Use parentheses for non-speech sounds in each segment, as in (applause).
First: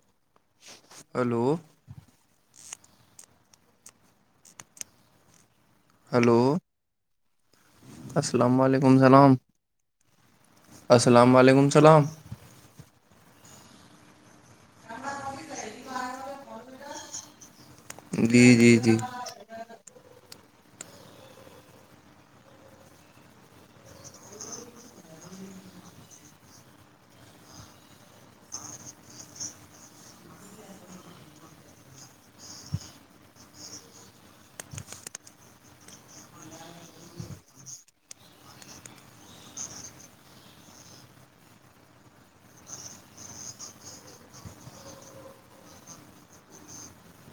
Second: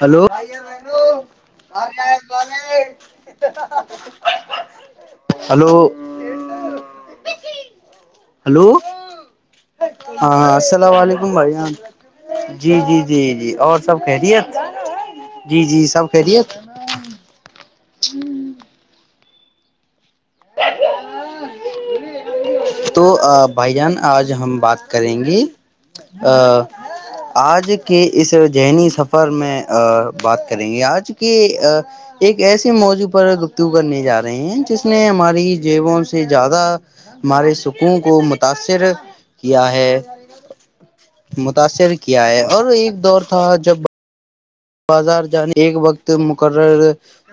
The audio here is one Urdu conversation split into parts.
ہلو ہلو ہلو ہلو (inaudible) السلام ہلو علیکم السلام ہاں السلام علیکم بھائی جی جی جی جی اور سب خیریت جی جی سب خیریت جی جی جی تو بھائی جان آج ہم بات کریں گے آج کے اس ذہنی سفر میں بات کریں گے آج کے ایک ایسے موضوع پر گفتو کرنے جا رہے ہیں جس نے ہماری جیبوں سے زیادہ ہمارے سکوں کو متاثر کیا ہے متاثر کیا ہے اور ایک دور تھا جب بازار جانے ایک وقت مقرر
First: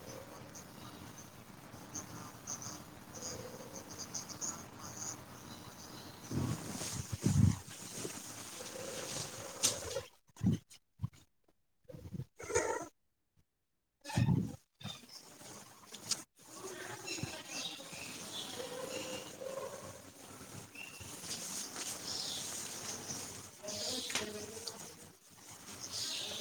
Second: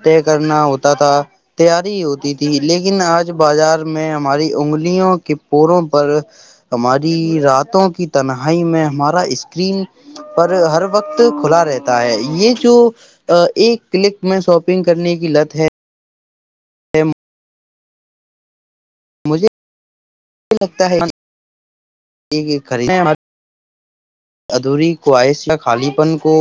طے کرنا ہوتا تھا تیاری ہوتی تھی لیکن آج بازار میں ہماری انگلیوں کے پوروں پر ہماری راتوں کی تنہائی میں ہمارا اسکرین پر ہر وقت کھلا رہتا یہ جو ایک کلک میں شاپنگ کرنے کی لت ہے مجھے لگتا ہے خری ادھوری خواہش خالی پن کو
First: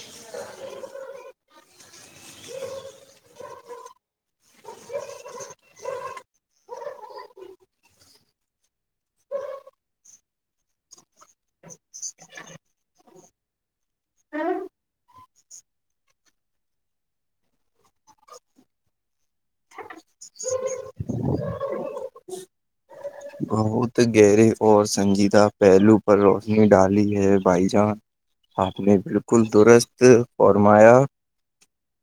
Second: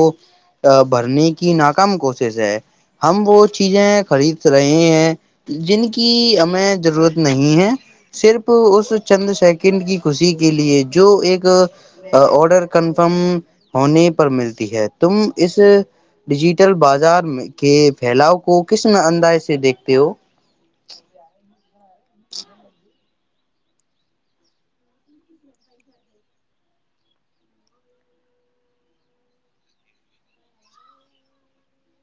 بھرنے کی ناکام کوشش ہے ہم وہ چیزیں خرید رہے ہیں جن کی ہمیں ضرورت نہیں ہے صرف اس چند سیکنڈ کی خوشی کے لیے جو ایک آڈر کنفرم ہونے پر ملتی ہے تم اس ڈیجیٹل بازار کے پھیلاؤ کو کس انداز سے دیکھتے ہو (inaudible) بہت گہرے اور سنجیدہ پہلو پر روشنی ڈالی ہے بائی جانس آپ نے بالکل درست فرمایا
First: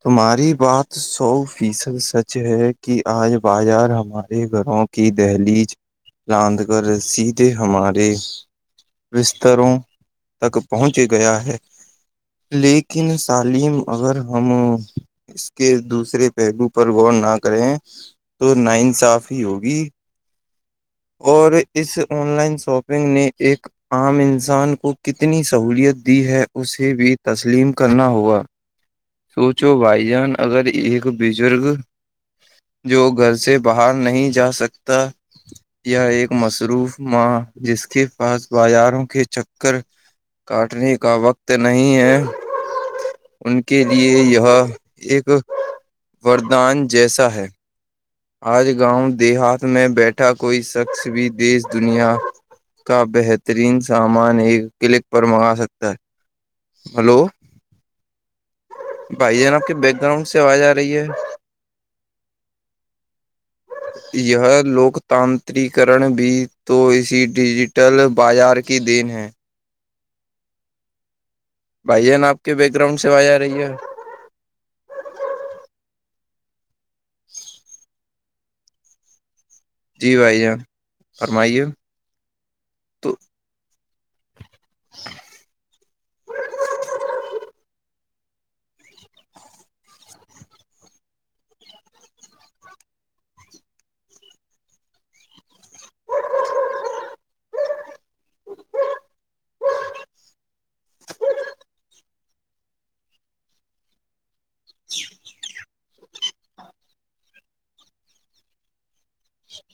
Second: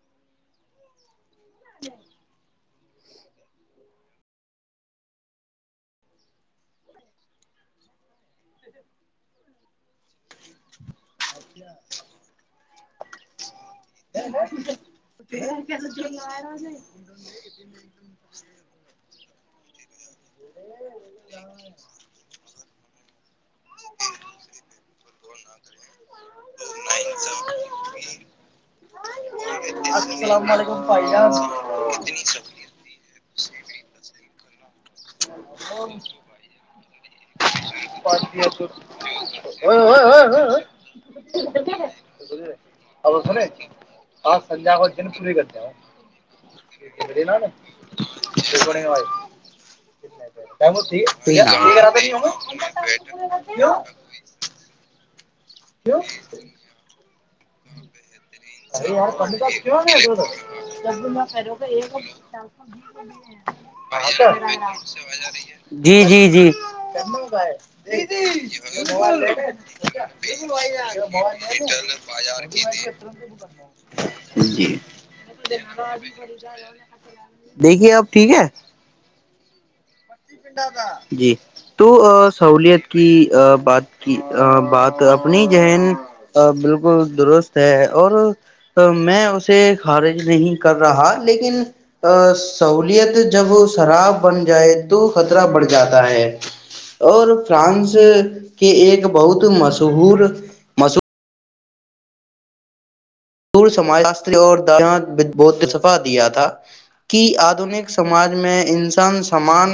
تمہاری بات سو فیصد سچ ہے کہ آج بازار ہمارے گھروں کہ دہلی راند کر سیدھے ہمارے بستروں تک پہنچ گیا ہے لیکن سعلیم مگر ہم اس کے دوسرے پہلو پر غور نہ کریں تو ن انصاف ہی ہوگی اور اس آن لائن شاپنگ نے ایک عام انسان کو کتنی سہولیت دی ہے اسے بھی تسلیم کرنا ہوگا سوچو بھائی جان السلام اگر علیکم ایک بھائی جان بزرگ جو گھر سے باہر نہیں جا سکتا یہ ایک مصروف ماہ جس کے پاس بازاروں کے چکر کاٹنے کا وقت نہیں ہے اب سنے ان کے لیے آج یہ سنجا کو دن ایک پوری کرتے ہو وردان جی جیسا ہے آج گاؤں دیہات میں بیٹھا کوئی شخص بھی دیش دنیا کا بہترین سامنے سامان ایک کلک پر منگا سکتا ہے ہلو ارے یار بھائی پڈتا جان آپ کے کیا (inaudible) بیک گراؤنڈ سے آواز آ رہی ہے یہ جی لوکتانتریکرن جی بھی جی تو اسی یہ ڈیجیٹل بازار کی دین ہے ج بائی ہوٹل بھائی جان آپ بازار کے کی بیک گراؤنڈ سے آواز آ رہی ہے ج د ابھی دیکھیے اب ٹھیک ہے جی بھائی جان جی فرمائیے تو سہولیت کی تو بات کی بات اپنی ذہن ا بالکل درست ہے اور میں اسے خارج نہیں کر رہا لیکن ا سہولیت جب شراب بن جائے تو خطرہ بڑھ جاتا ہے اور فرانس کی ایک بہت مشہور مشہور ور سمج شا اور د ب دیا تھا کہ آدنک سماج میں انسان سمان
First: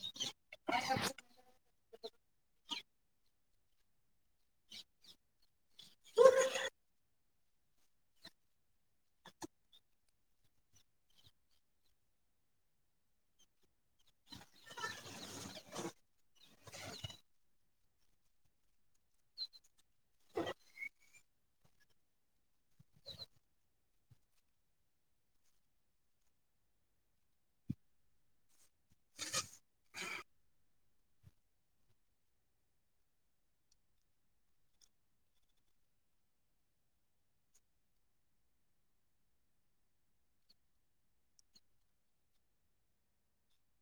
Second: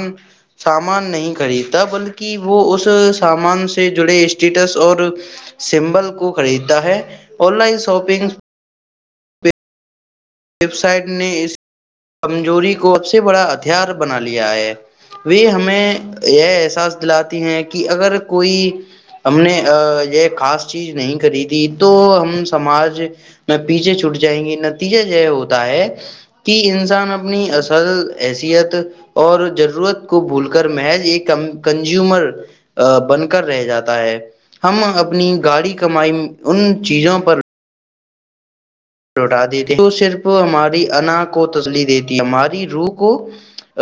سامان نہیں خریدتا بلکہ وہ اس سامان سے جڑے اسٹیٹس اور سمبل کو خریدتا ہے online shopping website نے اس کمزوری کو سب سے بڑا ہتھیار بنا لیا ہے وہ ہمیں یہ احساس دلاتی ہیں کہ اگر کوئی ہم نے یہ خاص چیز نہیں کری تھی تو ہم سماج نہ پیچھے چھوٹ جائیں گے نتیجے جو ہوتا ہے کہ انسان اپنی اصل حیثیت اور ضرورت کو بھول کر محض ایک کنزیومر بن کر رہ جاتا ہے ہم اپنی گاڑی کمائی ان چیزوں پر لوٹا دیتی تو صرف ہماری انا کو تسلی دیتی ہے ہماری روح کو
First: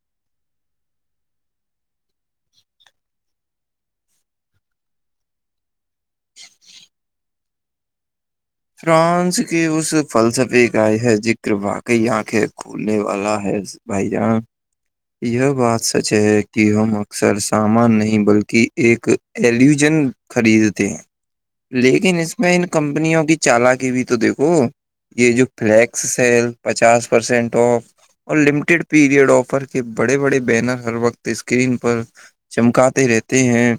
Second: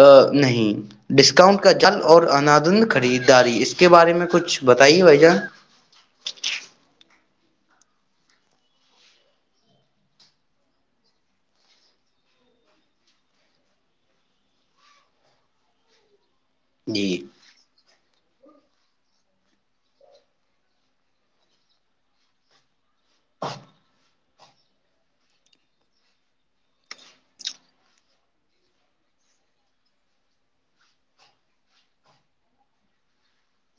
ا نہیں ڈسکاؤنٹ کا جل اور اندن خریداری اس کے بارے میں کچھ بتائیے بھ جان (unintelligible) فرانس کی اس فلسفی کاائے ہے ذکر واقی آنکھیں کھولنے والا ہے بھائی جان یہ بات سچ ہے کہ ہم جی اکثر سامان نہیں بلکہ ایک ایلیوژن خریدتے ہیں لیکن اس میں ان کمپنیوں کی چال کیی بھیئی تو دیکھو یہ جو فلیکس سیل پچاس پرسینٹ آف اور لمیٹیڈ پیریڈ آفر کے بڑے بڑے بینر ہر وقت اسکرین پر چمکاتے رہتے ہیں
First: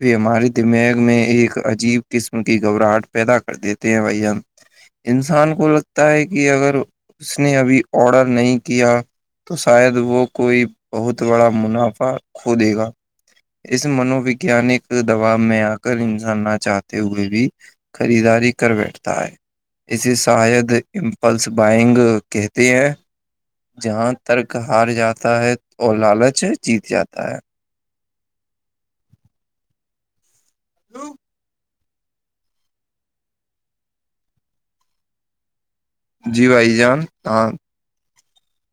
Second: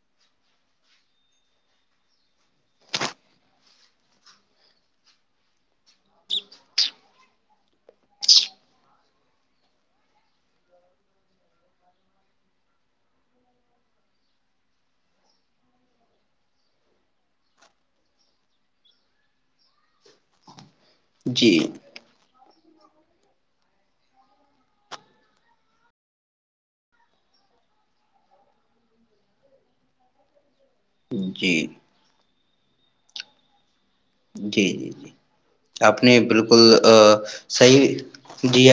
یہ ہمارے دماغ میں ایک عجیب قسم کی گھبراہٹ پیدا کر دیتے ہیں بھائی ہم انسان کو لگتا ہے کہ اگر اس نے ابھی آڈر نہیں کیا تو شاید وہ کوئی بہت بڑا منافع کھو دے گا اس منو ویگانک دبااب میں آ کر انسان نہ چاہتے ہوئے بھی خریداری کر بیٹھتا ہے اسے شاید امپلس جی بائنگ کہتے ہیں جہاں ترک ہار جاتا تا ہے اور لالچ جیت جاتا ہے جی جی جی جی آپ نے جی بالکل بھائی جان ہاں صیح جی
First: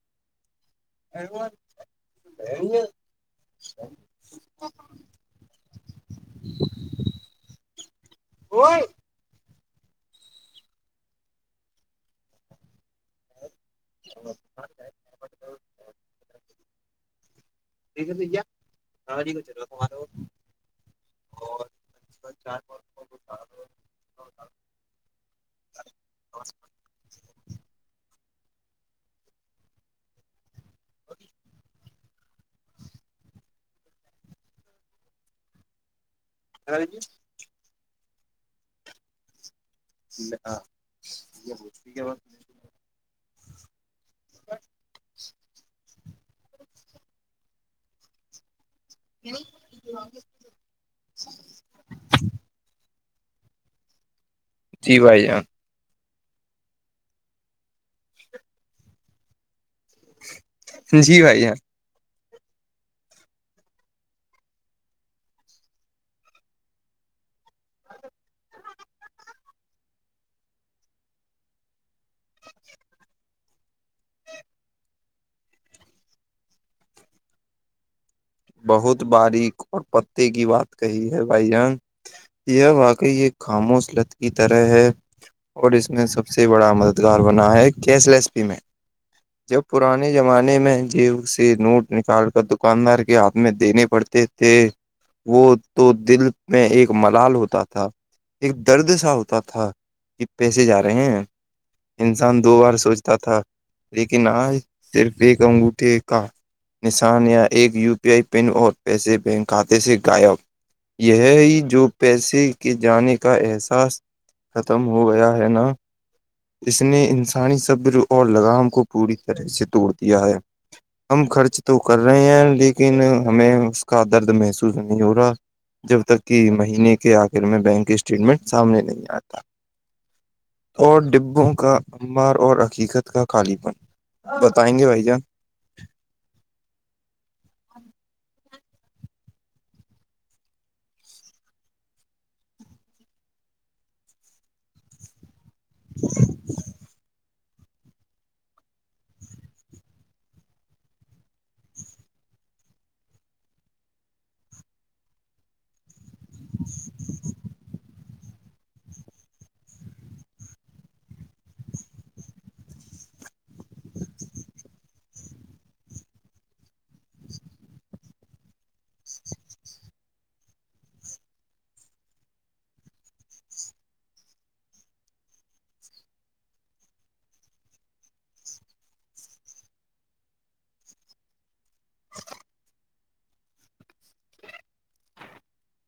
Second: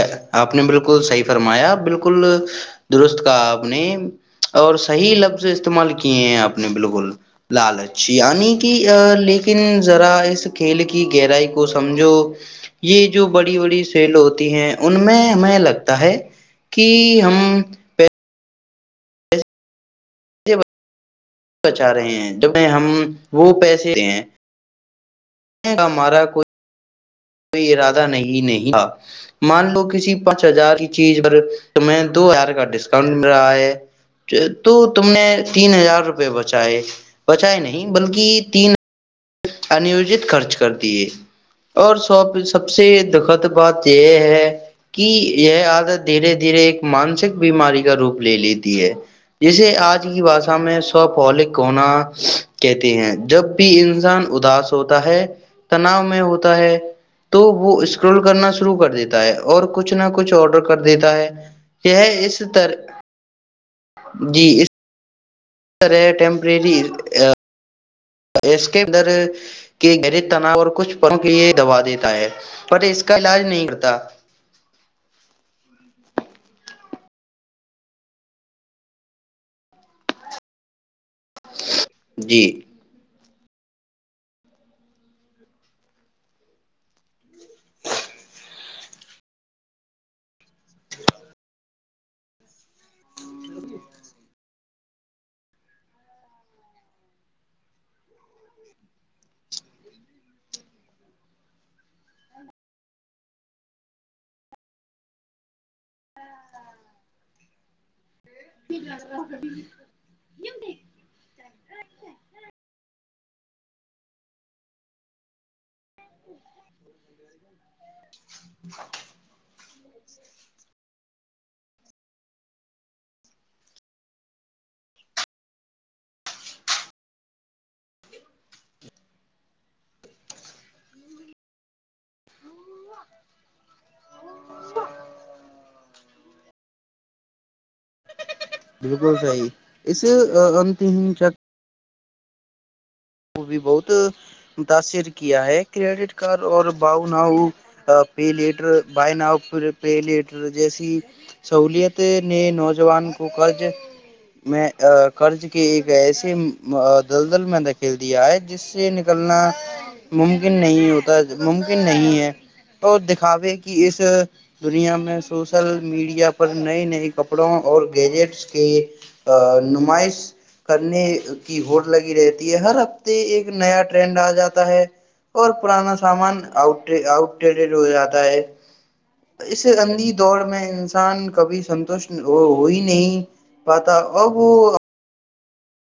آپ نے بالکل صحیح فرمایا بالکل درست کا آپ نے اور صحیح لفظ استعمال کیے ہیں آپ نے بالکل لالچچ آ کی ذرا اس کھیل کی گہرائی کو سمجھو یہ جو بڑی بڑی کھیل ہوتی ہیں ان میں ہمیں لگتا ہے کہ ہم ٹھیک ہے سھیا کورا ہمارے پیسے بچا رہے ہیں ج میں ہم وہ پیسے ہیں کا ہمارا کو کو ارادہ نہیں نہیں تھا مان لو کسی پانچ ہزار کی چیز پر تمہیں دو ہزار کا ڈسکاؤنٹ مل رہا ہے تو تم نے تین ہزار روپئے بچائےائے بچائے نہیں بلکہ تین انیوجت خرچ کر دیے اور سب سب سے دخد بات یہ ہے کہ یہ آج دھیرے دھیرے مانسک بیماری کا روپ لے لیتی ہے جسے آج کی باات میں سوپھولک کونا کہتے ہیں جب بھی انسان اداس جی ہوتا ہے بھائی جان تناؤ میں ہوتا ہے تو وہ اسکرول کرنا شروع کر دیتا ہے اور کچھ نہ کچھ آڈر کر دیتا جی ہے بھائی جان یہ اس طر جی اس ٹمپرری اس کے اندر کہ گر تناؤ اور کچھ پوں کے یہ دوا دیتا ہے پر اس کا علاج نہیں کرتا بہت باریک اور پتے کی بات کہی ہے بھائی جان جی یہ واقعی یہ خاموشلت کی طرح ہے اور اس میں سب سے بڑا مددگار بنا ہے کیش لیس پیمنٹ جب پرانے زمانے میں جی سے نوٹ نکال کر دکاندار کے ہاتھ میں دینے پڑتے تھے وہ تو دل میں ایک ملال ہوتا تھا ایک درد سا ہوتا تھا کہ پیسے جا رہے ہیں انسان دو بار سوچتا تھا لیکن آج صرف ایک انگوٹے کا نشان یا ایک یو پی آئی پن اور پیسے بینک کھاتے سے غائب یہ ہی جو پیسے کے جانے کا احساس ختم ہو گیا ہے نا اس نے انسانی صبر اور لگام کو پوری طرح سے توڑ دیا ہے ہم خرچ تو کر رہے ہیں لیکن ہمیں اس کا درد محسوس نہیں ہو رہا جب تک کہ مہینے کے آخر میں بینک اسٹیٹمنٹ سامنے نہیں آتا اور ڈبوں کا انمبار اور حقیقت کا خالی پن بتائیں گے بھائی جان بالکل صحیح اس (inaudible) کو بھی بہت متاثر کیا ہے کریڈٹ کارڈ اور buy now pay later buy now pay later جیسی سہولت نے نوجوان کو قرض میں قرض کی گئے ایسے دلدل میں دکھیل دیا ہے جس سے نکلنا ممکن نہیں ہوتا ممکن نہیں ہے تو دکھاوے کہ اس دنیا میں سوشل میڈیا پر نئے نئے کپڑوں اور گیجٹس کے نمائش کرنے کی ہو لگی رہتی یہ ہر ہفتے ایک نیا ٹرینڈ آ جاتا ہے اور پرانا سامان آٹ آؤٹ ریڈڈ ہو جاتا ہے اس اندھی دوڑ میں انسان کبھی سنتوشٹ ہوئی نہیں پاتا اب وہ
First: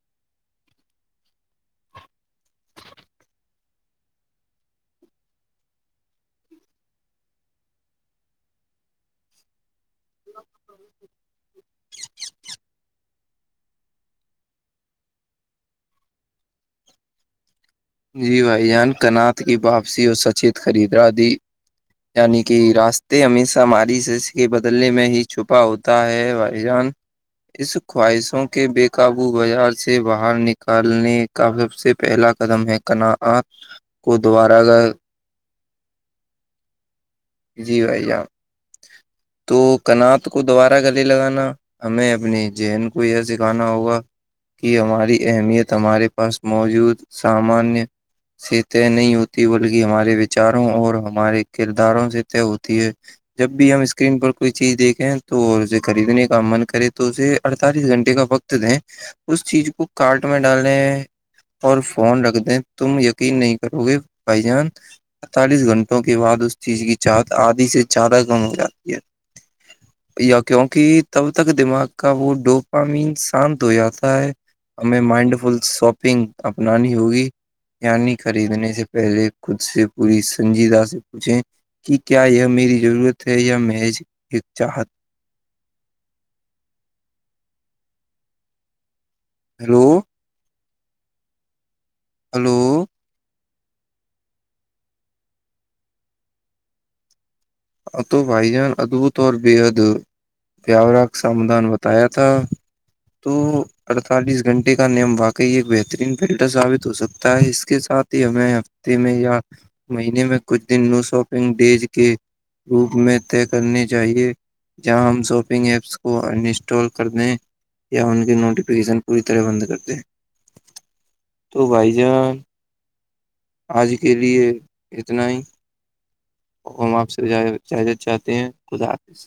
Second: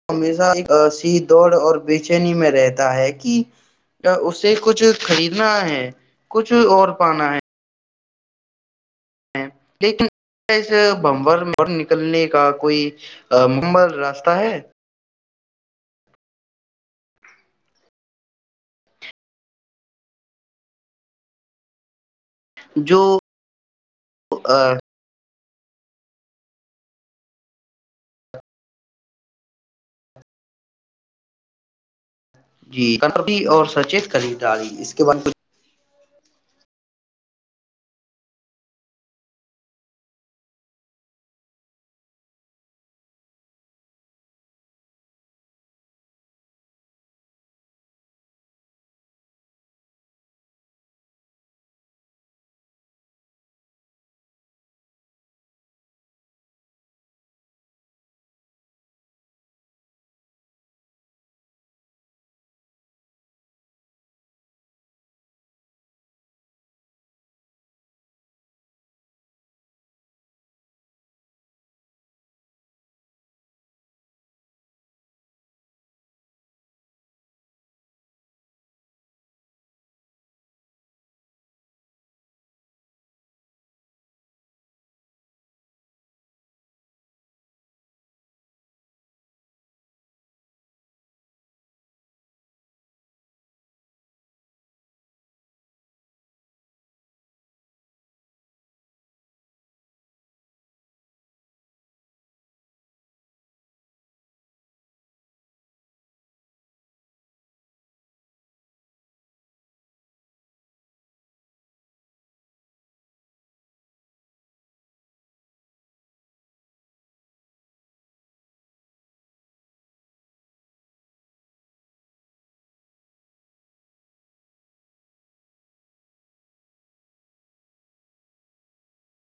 ہمیشہ ایک سی دوڑ اور بے چینی میں رہتا ہے کہ اسے کچھ خریدنا ہے کچھ اور پانا ہے لیکن (inaudible) نکلنے کا کوئی مبل راستہ ہے جی بھائی جان کنات کی واپسی اور سچت خریدا دی یعنی کہ جو راستے ہمیشہ ہماری بدلنے میں ہی چھپا ہوتا ہے بھائی جان اس خواہشوں کے بے قابو بازار سے باہر نکالنے کا سب سے پہلا قدم جی کنات اور کو سچیت دوبارہ خریداری اس کے بعد جی بھائ جان تو کنات کو دوبارہ گلے لگانا ہمیں اپنی زہن کو یہ سکھانا ہوگا کہ ہماری اہمیت ہمارے پاس موجود سامانیہ سے طے نہیں ہوتی بلکہ ہمارے وچاروں اور ہمارے کرداروں سے طے ہوتی ہے جب بھی ہم اسکرین پر کوئی چیز دیکھیں تو اسے خریدنے کا من کرے تو اسے اڑتالیس گھنٹے کا وقت تھا اس چیز کو کاٹ میں ڈالنے اور فون رکھ دیں تم یقین نہیں کرو گے بھائی جان اڑتالیس گھنٹوں کے بعد اس چیز کی چاہت آدھی سے زیادہ کم ہو جاتی ہے یا کیوںکہ تب تک دماغ کا وہ ڈوپ مین شانت ہو جاتا ہے ہمیں مائنڈ فل ساپنگ اپنانی ہوگی یعنی خریدنے سے پہلے خود سے پوری سنجیدہ سے پوچھے کہ کیا یہ میری ضرورت ہے یا میں ایک چاہت ہیلو ہیلو تو بھائی جان ادبھت اور بےحد پیاورا کا سمھان بتایا تھا تو اڑتالیس گھنٹے کا نیم واقعی ایک بہترین فلٹر ثابت ہو سکتا ہے اس کے ساتھ ہی ہمیں تے میں یا مہینے میں کچھ دن نیو شاپنگ ڈیز کے روپ میں طے کرنی چاہیے جہاں ہم شاپنگ ایپس کو ان انسٹال کر دیں یا ان کی نوٹیفکیشن پوری طرح بند کر دے تو بھائی جان آج کے لیے اتنا ہی ہم آپ سے اجازت چاہتے ہیں خدا حافظ